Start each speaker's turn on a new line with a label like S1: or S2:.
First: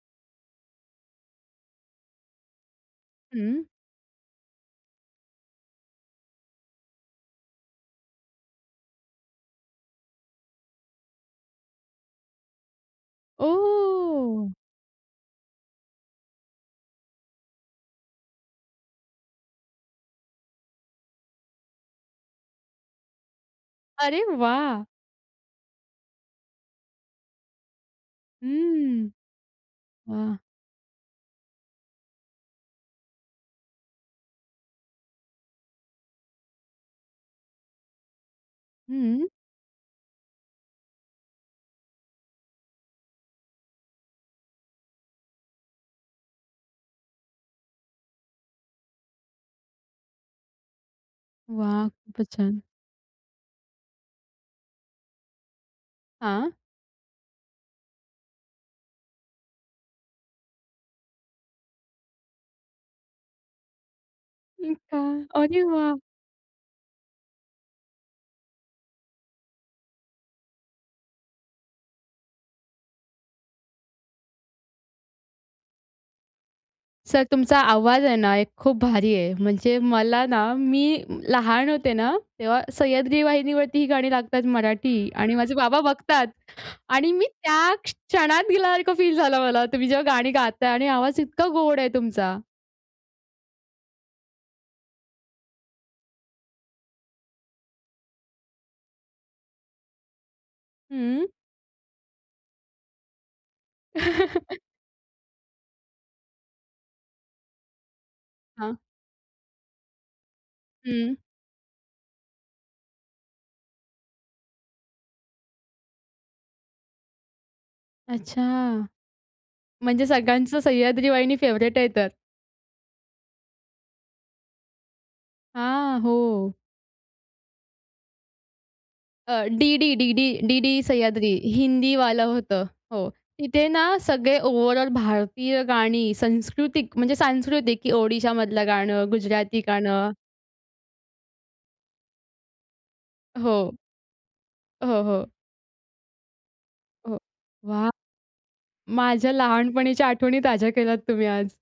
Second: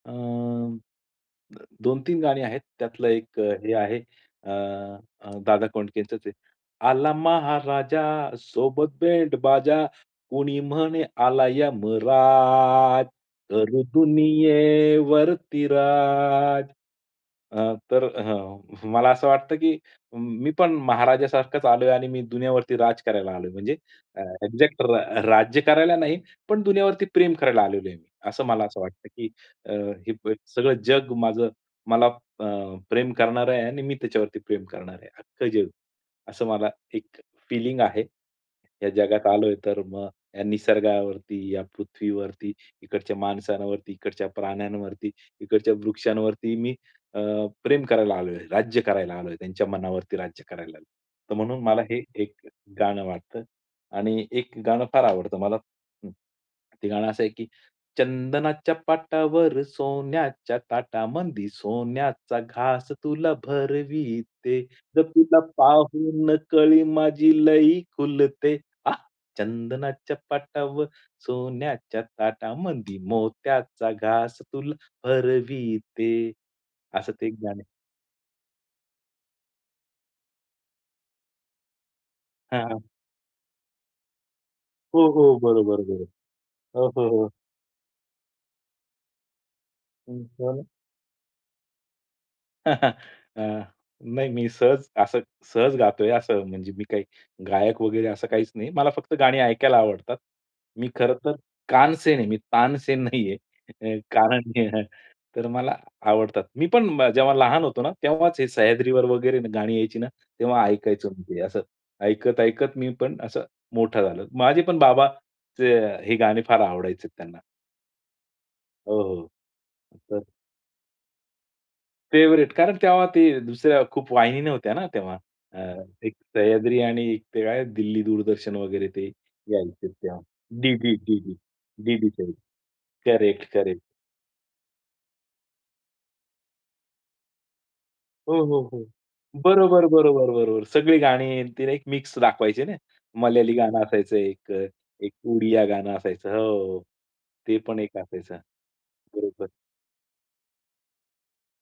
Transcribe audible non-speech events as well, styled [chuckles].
S1: अ, 2-3 गाणी आहेत. त्यातलं एक अ,
S2: हं.
S1: हे आहे अ, दादा कोंडकेंचंच आहे ते. आला महाराजा सोबत बँडबाजा, कुणी म्हणे आलाय यमराज, करू
S2: ओह!
S1: दुनियेवरती राज. अ, तर हं. मला असं वाटतं, की मी पण महाराजासारखाच आलोय आणि मी दुनियावरती राज करायला आलोय. म्हणजे अ,
S2: अरे
S1: एक्झॅक्ट
S2: वाह!
S1: रा राज्य करायला नाही, पण दुनियावरती प्रेम करायला आलेलो आहे. असं मला असं वाटतं,
S2: हम्म.
S1: की अ, हे
S2: वाह!
S1: सगळं जग माझं, मला अ, प्रेम करणार आहे आणि मी त्याच्यावरती प्रेम करणार आहे अख्खं जग. असं मला एक फीलिंग आहे. या जगात
S2: हं.
S1: आलोय तर मग या निसर्गावरती, या पृथ्वीवरती, इकडच्या माणसांवरती, इकडच्या प्राण्यांवरती, इकडच्या वृक्षांवरती मी अ, प्रेम करायला आलोय, राज्य करायला आलोय, त्यांच्या मनावरती राज्य करायला आलोय. तर म्हणून मला
S2: वाह!
S1: हे
S2: खूपच
S1: एक
S2: छान.
S1: गाणं वाटतं. आणि एक गाणं फार आवडतं मला.
S2: हां.
S1: ते गाणं असं आहे, की चंदनाच्या पाटावर सोन्याच्या ताटामंदी, सोन्याचा घास तुला भरविते,
S2: हो
S1: ग
S2: का?
S1: तुला
S2: अरे वाह!
S1: पाहून कळी माझी लई खुलते. आं, चंदनाच्या पाटावर सोन्याच्या ताटामंदी मोत्याचा घास तुला भरविते. असं
S2: सर
S1: ते एक गाणं
S2: तुमचा
S1: आहे.
S2: आवाज आहे ना, एक खूप भारी आहे. म्हणजे मला ना, मी लहान होते ना,
S1: हां,
S2: तेव्हा
S1: हां.
S2: सह्याद्री वाहिनीवरती ही गाणी लागतात
S1: हो,
S2: मराठी आणि
S1: हो.
S2: माझे
S1: बरोबर,
S2: बाबा
S1: बरोबर.
S2: बघतात
S1: अ, हो,
S2: आणि मी
S1: हो.
S2: त्या क्षणात गेल्यासारखं फील झालं मला. तुम्ही जेव्हा
S1: हं,
S2: गाणी
S1: खरं.
S2: गाताय आणि आवाज इतका गोड आहे तुमचा.
S1: [chuckles] अ, नाही, मी सहज असं सहज गातोय असं. म्हणजे मी काही गायक वगैरे असं काहीच नाही. मला फक्त गाणी ऐकायला आवडतात. मी
S2: हं.
S1: खरंतर कानसेन आहे. मी तानसेन नाहीये. कारण
S2: [chuckles]
S1: तर मला आवडतात. मी पण जेव्हा लहान होतो ना, तेव्हाच हे
S2: हां.
S1: सह्याद्रीवर वगैरे गाणी यायची ना, तेव्हा ऐकायचो
S2: हं.
S1: मी. ते असं, ऐकत, ऐकत मी पण असं मोठा झालो. माझे पण बाबा ते हे गाणे फार आवडायचे त्यांना.
S2: अच्छा.
S1: हो, हो.
S2: म्हणजे
S1: तर
S2: सगळ्यांचं सह्याद्री वाहिनी फेव्हराइट आहे तर?
S1: फेव्हरेट, कारण तेव्हा ते दुसऱ्या खूप वाहिनी नव्हत्या ना तेव्हा. अ,
S2: हां,
S1: एक
S2: हो.
S1: सह्याद्री आणि ते काय दिल्ली दूरदर्शन वगैरे ते
S2: अ,
S1: यायचे
S2: डीडी
S1: तेव्हा.
S2: DD, DD
S1: DD,
S2: Sahyadri
S1: DD, DD
S2: हिंदीवालं
S1: [unintelligible]
S2: होतं. हो.
S1: करेक्ट
S2: तिथे
S1: करेक्ट.
S2: ना, सगळे ओव्हरऑल भारतीय गाणी संस्कृतिक म्हणजे सांस्कृतिक, की
S1: हो, हो.
S2: ओडिशामधलं
S1: हो.
S2: गाणं, गुजराती
S1: बरोबर,
S2: गाणं.
S1: बरोबर, बरोबर. सगळी गाणी आणि ती एक मिक्स दाखवायची ना. मल्याळी
S2: हो.
S1: गाणं असायचं एक अ,
S2: हो,
S1: एक अ,
S2: हो.
S1: उडिया गाणं असायचं. हो.
S2: हो.
S1: ते पण
S2: वाह!
S1: एक असायचं.
S2: माझ्या
S1: बरोबर.
S2: लहानपणीच्या आठवणी ताज्या केल्यात तुम्ही आज.